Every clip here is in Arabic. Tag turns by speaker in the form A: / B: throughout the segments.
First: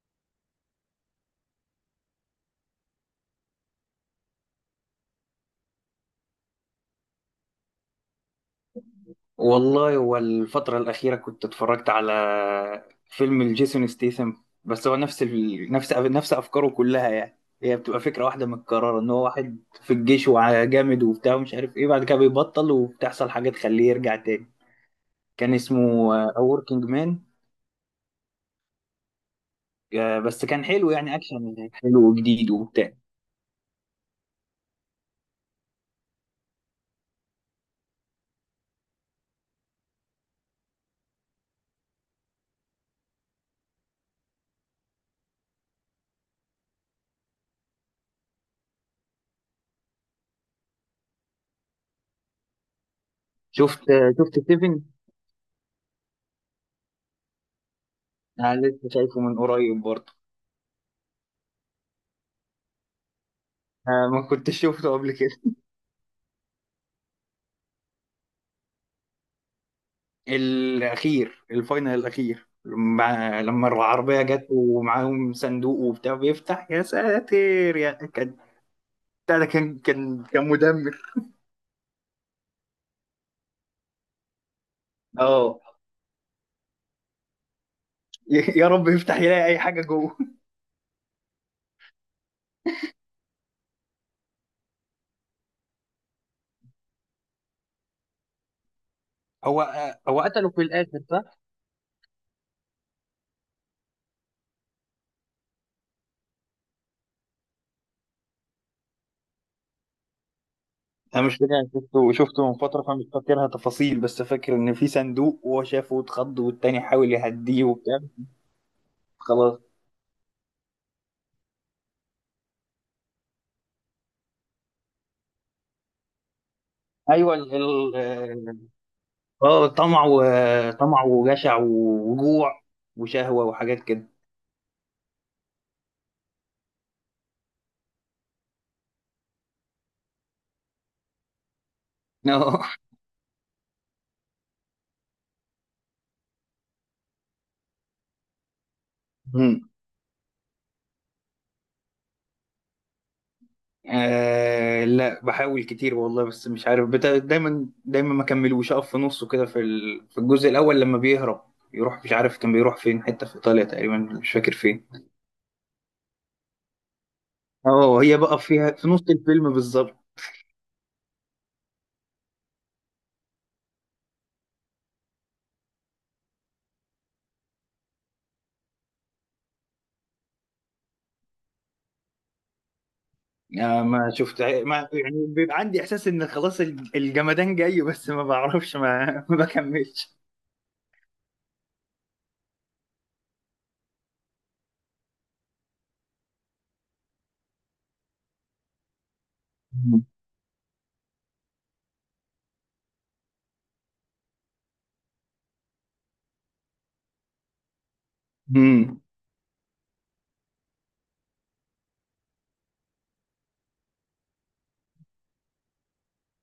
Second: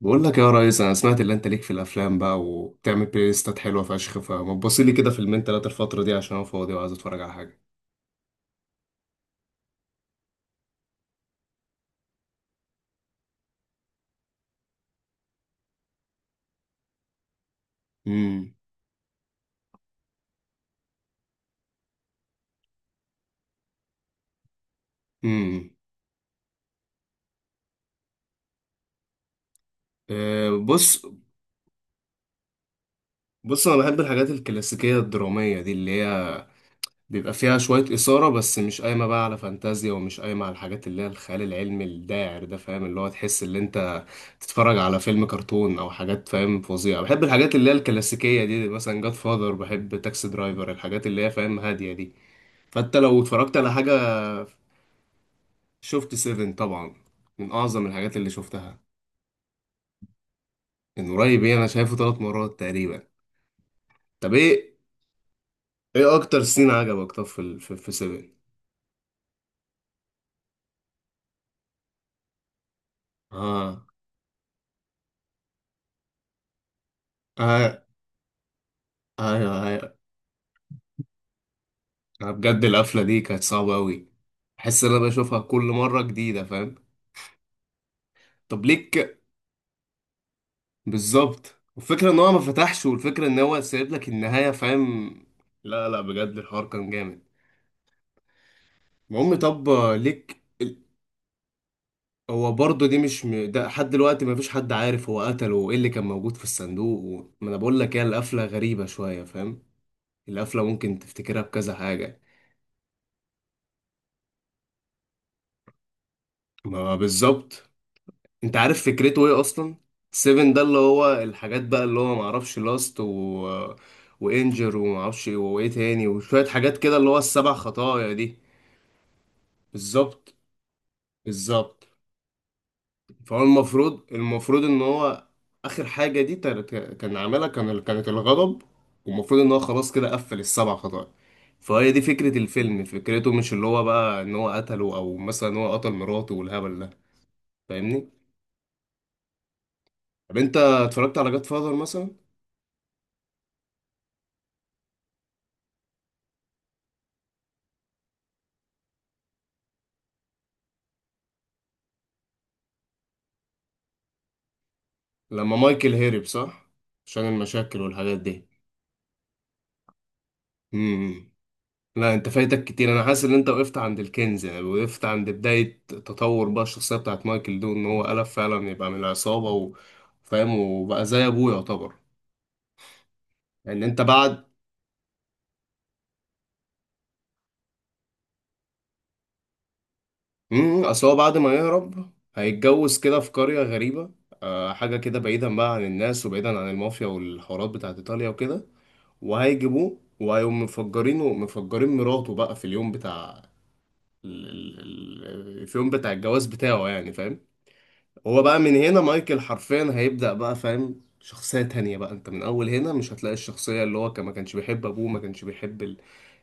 A: بقول لك يا ريس، انا سمعت اللي انت ليك في الافلام بقى وبتعمل بلاي ليستات حلوه فشخ. فما تبص لي كده فيلمين تلاته الفتره دي عشان انا فاضي وعايز اتفرج على حاجه.
B: والله هو الفترة الأخيرة كنت اتفرجت على فيلم الجيسون ستيثم. بس هو نفس ال... نفس نفس أفكاره كلها، يعني هي بتبقى فكرة واحدة
A: امم
B: متكررة إن هو واحد في الجيش وجامد وبتاع ومش عارف إيه، بعد كده بيبطل وبتحصل حاجة تخليه يرجع تاني. كان
A: امم
B: اسمه A Working Man. بس
A: أه،
B: كان حلو،
A: بص
B: يعني أكشن حلو وجديد وبتاع.
A: انا بحب الحاجات الكلاسيكيه الدراميه دي اللي هي بيبقى فيها شويه اثاره، بس مش قايمه بقى على فانتازيا ومش قايمه على الحاجات اللي هي الخيال العلمي الداعر ده، فاهم؟ اللي هو تحس ان انت تتفرج على فيلم كرتون او حاجات، فاهم، فظيعه. بحب الحاجات اللي هي الكلاسيكيه دي، مثلا جاد فاذر، بحب تاكسي درايفر، الحاجات اللي هي فاهم هاديه دي. فانت لو اتفرجت على
B: شفت
A: حاجة...
B: آه، شفت سيفن؟
A: شفت سيفن طبعا، من اعظم الحاجات اللي
B: أنا
A: شفتها.
B: لسه شايفه من قريب برضه.
A: من قريب ايه، انا شايفه ثلاث مرات تقريبا.
B: آه، ما
A: طب
B: كنتش
A: ايه،
B: شفته قبل كده.
A: ايه اكتر سين عجبك طب في سيفن؟
B: الأخير الفاينل الأخير، مع لما
A: اه
B: العربية جت ومعاهم صندوق وبتاع بيفتح، يا ساتر
A: اه،
B: يا كان. بتاع ده
A: ايوه
B: كان
A: ايوه.
B: كان كان مدمر.
A: انا بجد القفلة دي كانت صعبة قوي. احس ان انا بشوفها
B: اه.
A: كل مرة جديدة، فاهم. طب
B: يا رب
A: ليك...
B: يفتح يلاقي أي حاجة جوه.
A: بالظبط، والفكرة ان هو ما فتحش، والفكرة ان هو سايب لك النهاية، فاهم. لا لا، بجد الحوار كان جامد. المهم
B: هو
A: طب
B: هو
A: ليك...
B: قتله في الآخر، صح؟
A: هو برضه دي مش ده لحد دلوقتي مفيش حد عارف هو قتله وايه اللي كان موجود في الصندوق ما انا بقول لك هي القفله غريبه شويه، فاهم. القفله ممكن
B: أنا مش
A: تفتكرها
B: فاكر، أنا
A: بكذا
B: شفته
A: حاجه.
B: شفته من فترة فمش فاكرها تفاصيل، بس فاكر إن في صندوق وهو شافه واتخض والتاني
A: ما
B: حاول يهديه
A: بالظبط.
B: وبتاع.
A: انت عارف فكرته ايه
B: خلاص.
A: اصلا؟ سيفن ده اللي هو الحاجات بقى اللي هو معرفش لاست وانجر ومعرفش وايه تاني وشويه حاجات كده اللي هو
B: ايوه
A: السبع خطايا دي.
B: اه، طمع
A: بالظبط،
B: وطمع وجشع
A: بالظبط.
B: وجوع
A: فهو
B: وشهوة وحاجات
A: المفروض
B: كده.
A: ان هو اخر حاجه دي كان عاملها، كان كانت الغضب. والمفروض ان هو خلاص كده قفل السبع خطايا. فهي دي فكره الفيلم، فكرته مش اللي هو بقى ان هو قتله او مثلا هو قتل مراته والهبل ده، فاهمني.
B: مم.
A: طب انت اتفرجت على جاد فاذر مثلا؟
B: آه، لا، بحاول كتير والله، بس مش عارف دايما دايما ما كملوش، اقف في نصه كده في الجزء الاول لما بيهرب، يروح مش عارف كان بيروح فين، حته في ايطاليا تقريبا، مش فاكر فين.
A: لما مايكل هرب، صح؟ عشان المشاكل
B: اه، هي
A: والحاجات
B: بقى
A: دي.
B: فيها في نص الفيلم بالظبط.
A: امم امم. لا، انت فايتك كتير. انا حاسس ان انت وقفت عند الكنز يعني، وقفت عند بداية تطور بقى الشخصية بتاعت مايكل دون ان هو قلب فعلا يبقى من العصابة و-، فاهم، وبقى زي ابوه يعتبر.
B: آه،
A: يعني انت
B: ما شفت،
A: بعد...
B: ما يعني بيبقى عندي احساس ان خلاص الجمدان جاي، بس ما بعرفش ما ما بكملش.
A: امم، اصل هو بعد ما يهرب هيتجوز كده في قرية غريبة، آه حاجة كده بعيدا بقى عن الناس وبعيدا عن المافيا والحوارات بتاعت ايطاليا وكده، وهيجيبوه
B: مم.
A: وهيقوم مفجرينه، مفجرين مراته بقى في اليوم بتاع ال- ال- في اليوم بتاع الجواز بتاعه يعني، فاهم. هو بقى من هنا
B: مم.
A: مايكل حرفيا هيبدأ بقى فاهم شخصية تانية بقى، انت من اول هنا مش هتلاقي الشخصية اللي هو كان ما كانش بيحب ابوه ما كانش بيحب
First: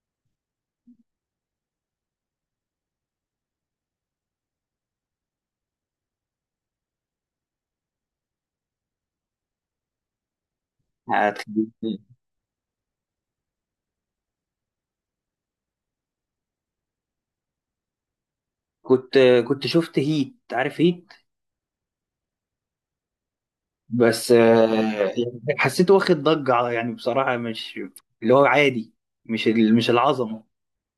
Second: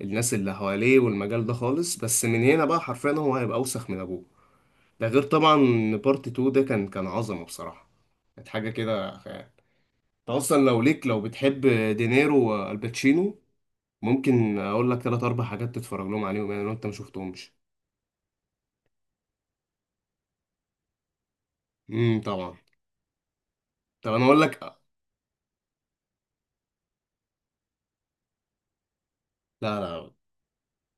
A: الناس اللي حواليه والمجال ده خالص، بس من هنا بقى حرفيا هو هيبقى اوسخ من ابوه. ده غير طبعا ان بارت 2 ده كان عظمة بصراحة. كانت حاجة كده خيال. انت اصلا لو ليك، لو بتحب
B: هتخليني-
A: دينيرو والباتشينو، ممكن اقول لك ثلاث اربع حاجات تتفرج لهم عليهم يعني لو انت ما شفتهمش.
B: كنت كنت شفت هيت، عارف هيت؟
A: طبعا. طب انا
B: بس
A: اقول لك.
B: يعني حسيته واخد ضجة يعني، بصراحة مش اللي هو عادي، مش ال-
A: لا
B: مش
A: لا،
B: العظمة.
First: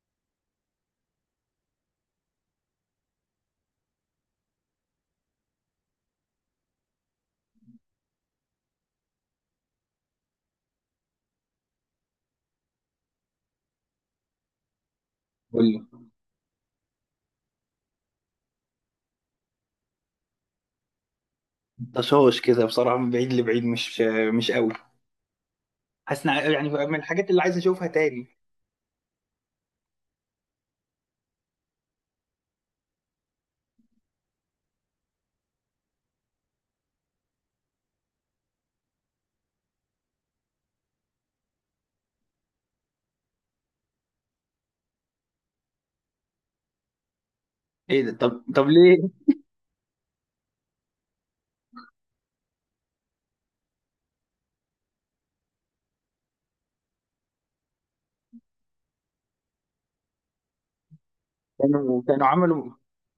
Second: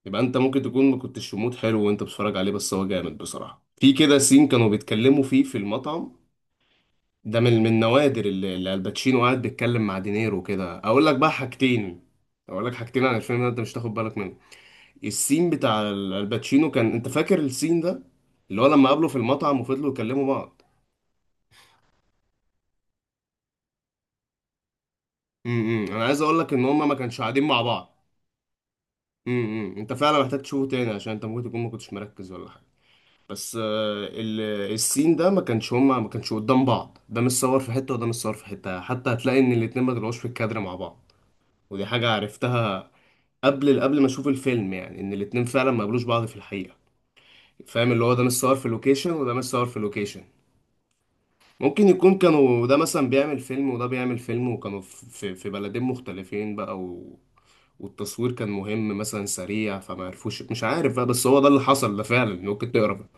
A: يبقى انت ممكن تكون ما كنتش في مود حلو وانت بتتفرج عليه، بس هو جامد بصراحة. في كده سين كانوا بيتكلموا فيه في المطعم، ده من النوادر اللي الباتشينو قاعد بيتكلم مع دينيرو كده. اقول لك بقى حاجتين، اقول لك حاجتين عن الفيلم ده انت مش تاخد بالك منه. السين بتاع الباتشينو كان، انت فاكر السين ده اللي هو لما قابله في المطعم وفضلوا يكلموا بعض؟
B: والطشاش كده بصراحة، من بعيد لبعيد، مش مش قوي.
A: امم، انا عايز
B: حاسس
A: اقول لك ان
B: يعني
A: هما ما
B: من
A: كانش
B: الحاجات اللي
A: قاعدين
B: عايز
A: مع
B: اشوفها
A: بعض.
B: تاني.
A: امم، انت فعلا محتاج تشوفه تاني عشان انت ممكن تكون ما كنتش مركز ولا حاجة. بس آه، السين ده ما كانش، هما ما كانش قدام بعض، ده مش صور في حتة وده مش صور في حتة، حتى هتلاقي ان الاتنين ما طلعوش في الكادر مع بعض. ودي حاجة عرفتها قبل ما اشوف الفيلم يعني، ان الاتنين فعلا ما قابلوش بعض في الحقيقة، فاهم،
B: ايه
A: اللي
B: ده؟
A: هو ده مش
B: طب
A: صور
B: طب
A: في
B: ليه؟
A: لوكيشن وده مش صور في لوكيشن. ممكن يكون كانوا ده مثلا بيعمل فيلم وده بيعمل فيلم، وكانوا في بلدين مختلفين بقى والتصوير كان مهم مثلا سريع، فما عرفوش، مش عارف بقى، بس هو ده اللي حصل ده
B: كانوا كانوا
A: فعلا،
B: عملوا
A: ممكن تقرا.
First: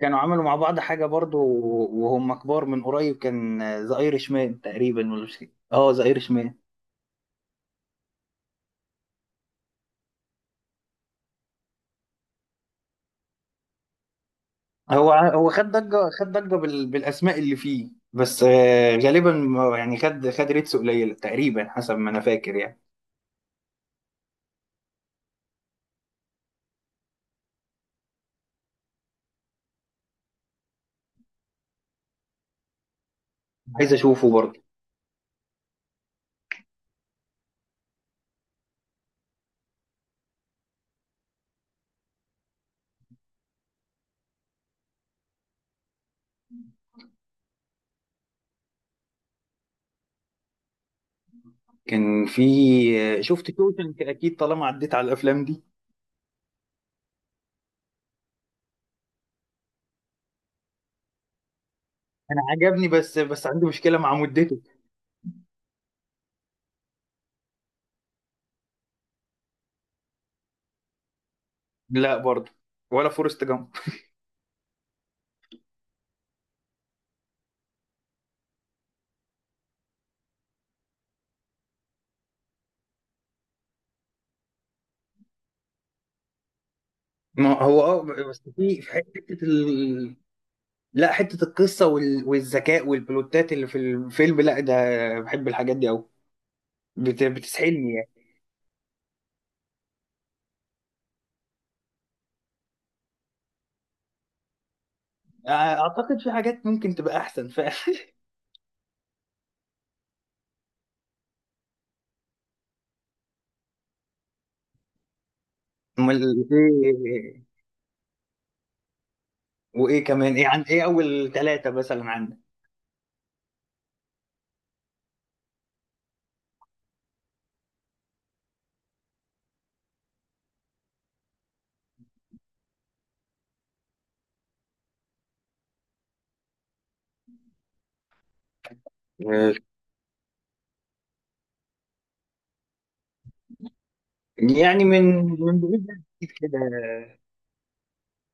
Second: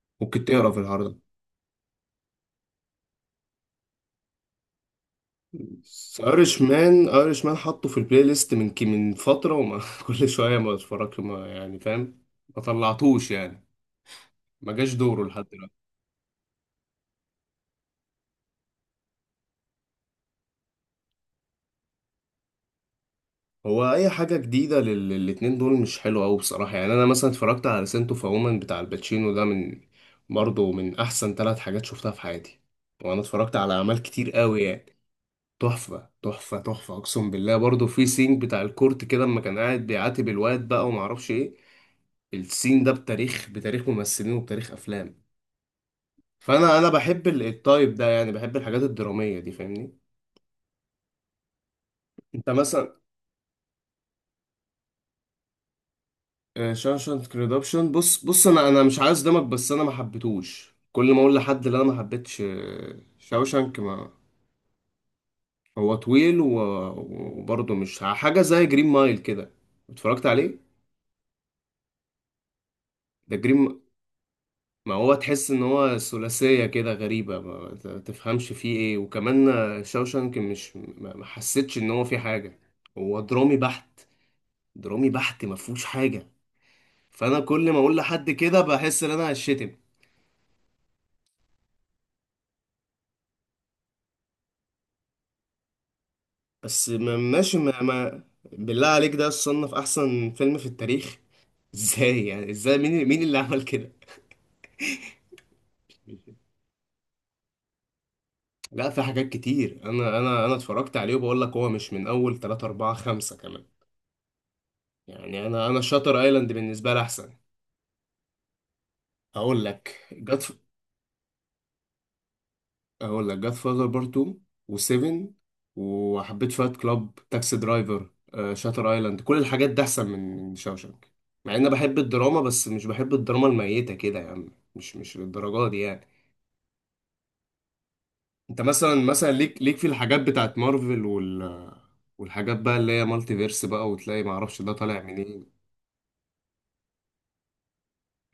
B: كانوا عملوا
A: ممكن
B: مع
A: تقرا في
B: بعض حاجة
A: العرض.
B: برضو، وهم كبار، من قريب، كان ذا ايرش مان تقريبا، ولا مش؟ اه، ذا ايرش مان.
A: ايرش مان، ايرش مان حطه في البلاي ليست من من فتره، وما كل شويه ما اتفرج، ما يعني فاهم، ما طلعتوش يعني، ما جاش
B: هو
A: دوره لحد
B: هو خد
A: دلوقتي.
B: ضجة خد ضجة بالأسماء اللي فيه، بس غالبا يعني خد ريتس قليلة تقريبا، حسب ما أنا فاكر يعني.
A: هو اي حاجه جديده للاتنين دول مش حلوه قوي بصراحه. يعني انا مثلا اتفرجت على سنتو فومن بتاع الباتشينو ده، من برضه من احسن ثلاث حاجات شفتها في حياتي، وانا اتفرجت على
B: عايز
A: اعمال كتير
B: أشوفه
A: قوي
B: برضه.
A: يعني. تحفه تحفه تحفه اقسم بالله. برضه في سينج بتاع الكورت كده اما كان قاعد بيعاتب الواد بقى، وما اعرفش ايه، السين ده بتاريخ ممثلين وبتاريخ افلام. فانا بحب التايب ده يعني، بحب الحاجات الدراميه دي فاهمني.
B: كان في
A: انت مثلا...
B: شفت شوشنك أكيد، طالما عديت على الأفلام دي.
A: شاوشانك ريدمبشن، بص انا مش عايز دمك، بس انا ما حبيتهوش. كل ما اقول لحد اللي انا ما
B: أنا
A: حبيتش
B: عجبني، بس عندي
A: شاوشانك...
B: مشكلة
A: ما
B: مع مدته.
A: هو طويل وبرضه مش حاجه زي جرين مايل كده، اتفرجت عليه؟
B: لا برضه. ولا
A: ده
B: فورست جامب.
A: جرين... ما هو تحس ان هو ثلاثية كده غريبة، ما تفهمش فيه ايه، وكمان شاوشانك مش ما حسيتش ان هو فيه حاجة، هو درامي بحت، درامي بحت ما فيهوش حاجة. فانا
B: ما
A: كل ما
B: هو
A: اقول
B: اه،
A: لحد
B: بس
A: كده
B: في
A: بحس ان انا
B: حتة
A: هشتم.
B: لا، حتة القصة والذكاء والبلوتات اللي في الفيلم، لا ده بحب الحاجات دي أوي.
A: بس ما ماشي ما,
B: بتسحلني يعني.
A: ما بالله عليك ده صنف احسن فيلم في التاريخ. ازاي يعني، ازاي، مين اللي عمل كده؟
B: اعتقد في حاجات ممكن تبقى احسن فعلا.
A: لا في حاجات كتير. انا انا اتفرجت عليه وبقول لك هو مش من اول 3 4 5 كمان يعني. انا
B: امال
A: شاتر ايلاند بالنسبة لي احسن.
B: ايه؟
A: اقول
B: وايه
A: لك
B: كمان؟
A: جاد...
B: ايه عن ايه اول ثلاثة مثلا عندك؟
A: اقول لك جاد فاذر بارت 2 و7، وحبيت فايت كلاب، تاكسي درايفر، آه، شاتر ايلاند، كل الحاجات دي احسن من شاوشانك. مع ان بحب الدراما، بس مش بحب الدراما الميتة كده يعني، مش للدرجة دي يعني. انت مثلا
B: آه،
A: ليك في الحاجات بتاعت مارفل وال والحاجات بقى اللي هي مالتي فيرس بقى، وتلاقي معرفش ده
B: يعني
A: طالع
B: من
A: منين.
B: من بعيد لأكيد كده.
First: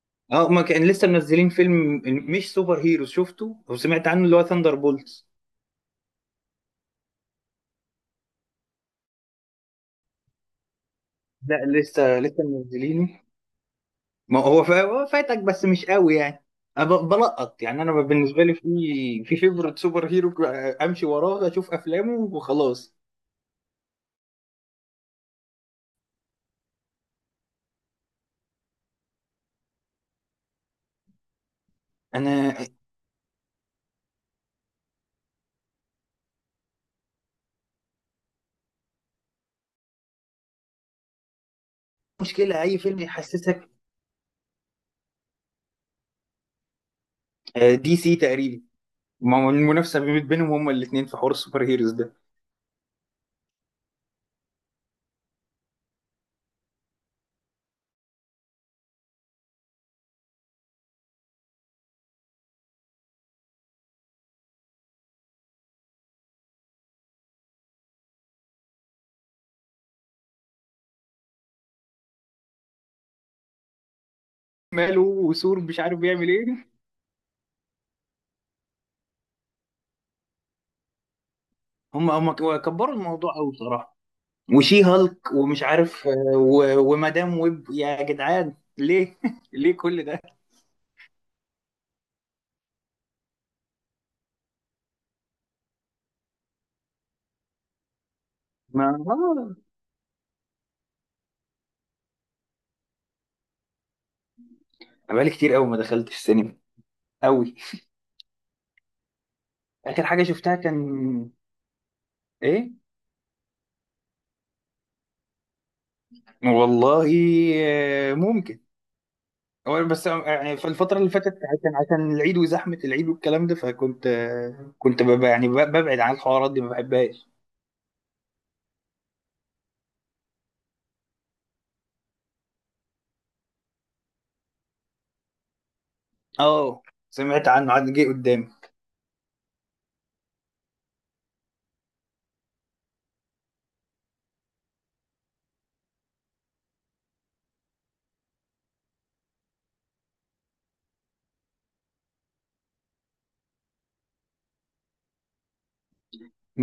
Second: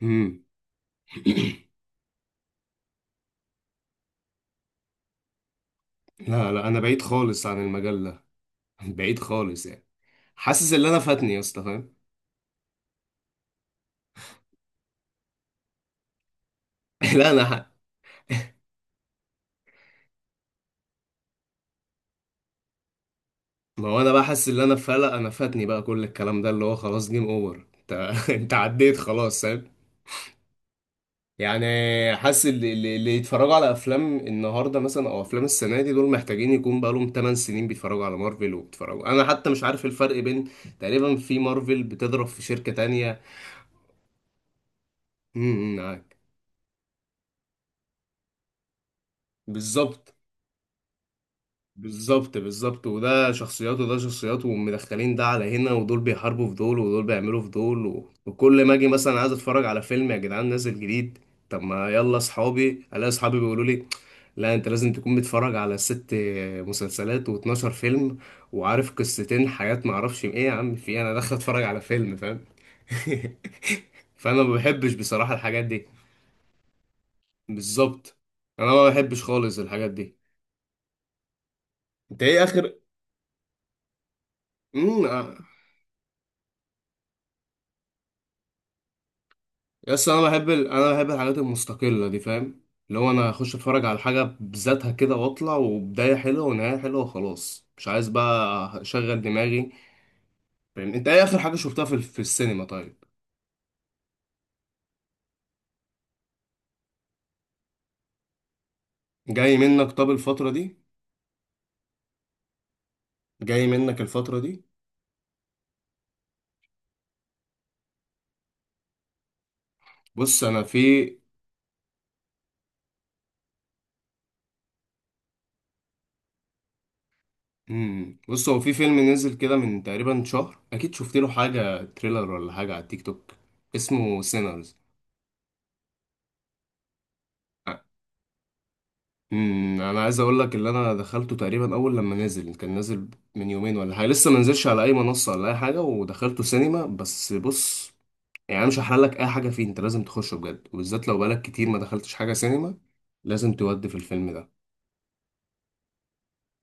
A: مم.
B: اه، ما كان لسه منزلين فيلم، مش سوبر هيروز شفته او سمعت عنه، اللي هو ثاندر بولتس.
A: لا لا، انا بعيد خالص عن المجال ده. بعيد خالص يعني. حاسس ان انا فاتني يا
B: لا،
A: اسطى، فاهم.
B: لسه منزلينه. ما هو هو فاتك بس مش قوي يعني. انا
A: لا
B: بلقط
A: انا...
B: يعني، انا بالنسبه لي في في فيفرت سوبر هيرو امشي وراه اشوف افلامه وخلاص.
A: ما هو انا بقى حاسس ان انا فلق، انا فاتني بقى كل الكلام ده، اللي هو خلاص جيم اوفر انت. انت عديت خلاص، فاهم يعني. حاسس
B: انا
A: اللي يتفرجوا على افلام النهارده مثلا او افلام السنه دي، دول محتاجين يكون بقى لهم 8 سنين. بيتفرجوا على مارفل وبيتفرجوا، انا حتى مش عارف الفرق بين تقريبا في مارفل بتضرب في
B: مشكله
A: شركه
B: اي فيلم
A: تانية.
B: يحسسك
A: امم، معاك.
B: دي سي تقريبا، المنافسه
A: بالظبط،
B: بينهم هما الاثنين في حوار السوبر هيروز ده.
A: بالظبط، بالظبط. وده شخصيات وده شخصيات، ومدخلين ده على هنا، ودول بيحاربوا في دول ودول بيعملوا في دول و... وكل ما اجي مثلا عايز اتفرج على فيلم يا جدعان نازل جديد، طب ما يلا اصحابي، الاقي اصحابي بيقولوا لي لا انت لازم تكون متفرج على ست مسلسلات و12 فيلم وعارف قصتين حاجات، ما اعرفش ايه يا عم في إيه؟ انا داخل اتفرج على فيلم فاهم. فانا ما بحبش
B: ماله
A: بصراحة
B: وثور
A: الحاجات
B: مش
A: دي.
B: عارف بيعمل ايه؟
A: بالظبط. انا ما بحبش خالص الحاجات دي.
B: هم
A: انت
B: هم
A: ايه اخر...
B: كبروا الموضوع قوي بصراحه. وشي هالك
A: آه.
B: ومش عارف ومدام ويب، يا جدعان ليه؟ ليه كل
A: بس انا
B: ده؟
A: بحب انا بحب الحاجات المستقله دي، فاهم، اللي هو انا اخش اتفرج على حاجه بذاتها كده واطلع، وبدايه حلوه ونهايه حلوه وخلاص، مش عايز بقى
B: ما
A: اشغل دماغي، فاهم. انت ايه اخر حاجه شفتها في السينما طيب؟
B: أنا بقالي كتير قوي ما دخلتش السينما، قوي.
A: جاي منك،
B: اخر
A: طب
B: حاجه
A: الفتره
B: شفتها
A: دي.
B: كان ايه؟
A: جاي منك الفتره دي.
B: والله ممكن، هو بس
A: بص
B: يعني
A: انا
B: في الفترة
A: في...
B: اللي فاتت عشان العيد وزحمة العيد والكلام ده، فكنت آه، كنت ببقى يعني ببعد عن الحوارات دي، ما بحبهاش.
A: مم. بص هو في فيلم نزل كده من تقريبا شهر اكيد، شفت له حاجه تريلر ولا حاجه على التيك توك، اسمه سينرز.
B: اه، سمعت عنه، عاد جه قدامي.
A: امم، انا عايز اقول لك اللي انا دخلته تقريبا اول لما نزل، كان نازل من يومين ولا حاجه، لسه ما نزلش على اي منصه ولا اي حاجه، ودخلته سينما، بس بص. يعني انا مش هحرق لك اي حاجه فيه، انت لازم تخشه بجد، وبالذات لو بقالك كتير ما دخلتش حاجه سينما، لازم تودي في الفيلم ده.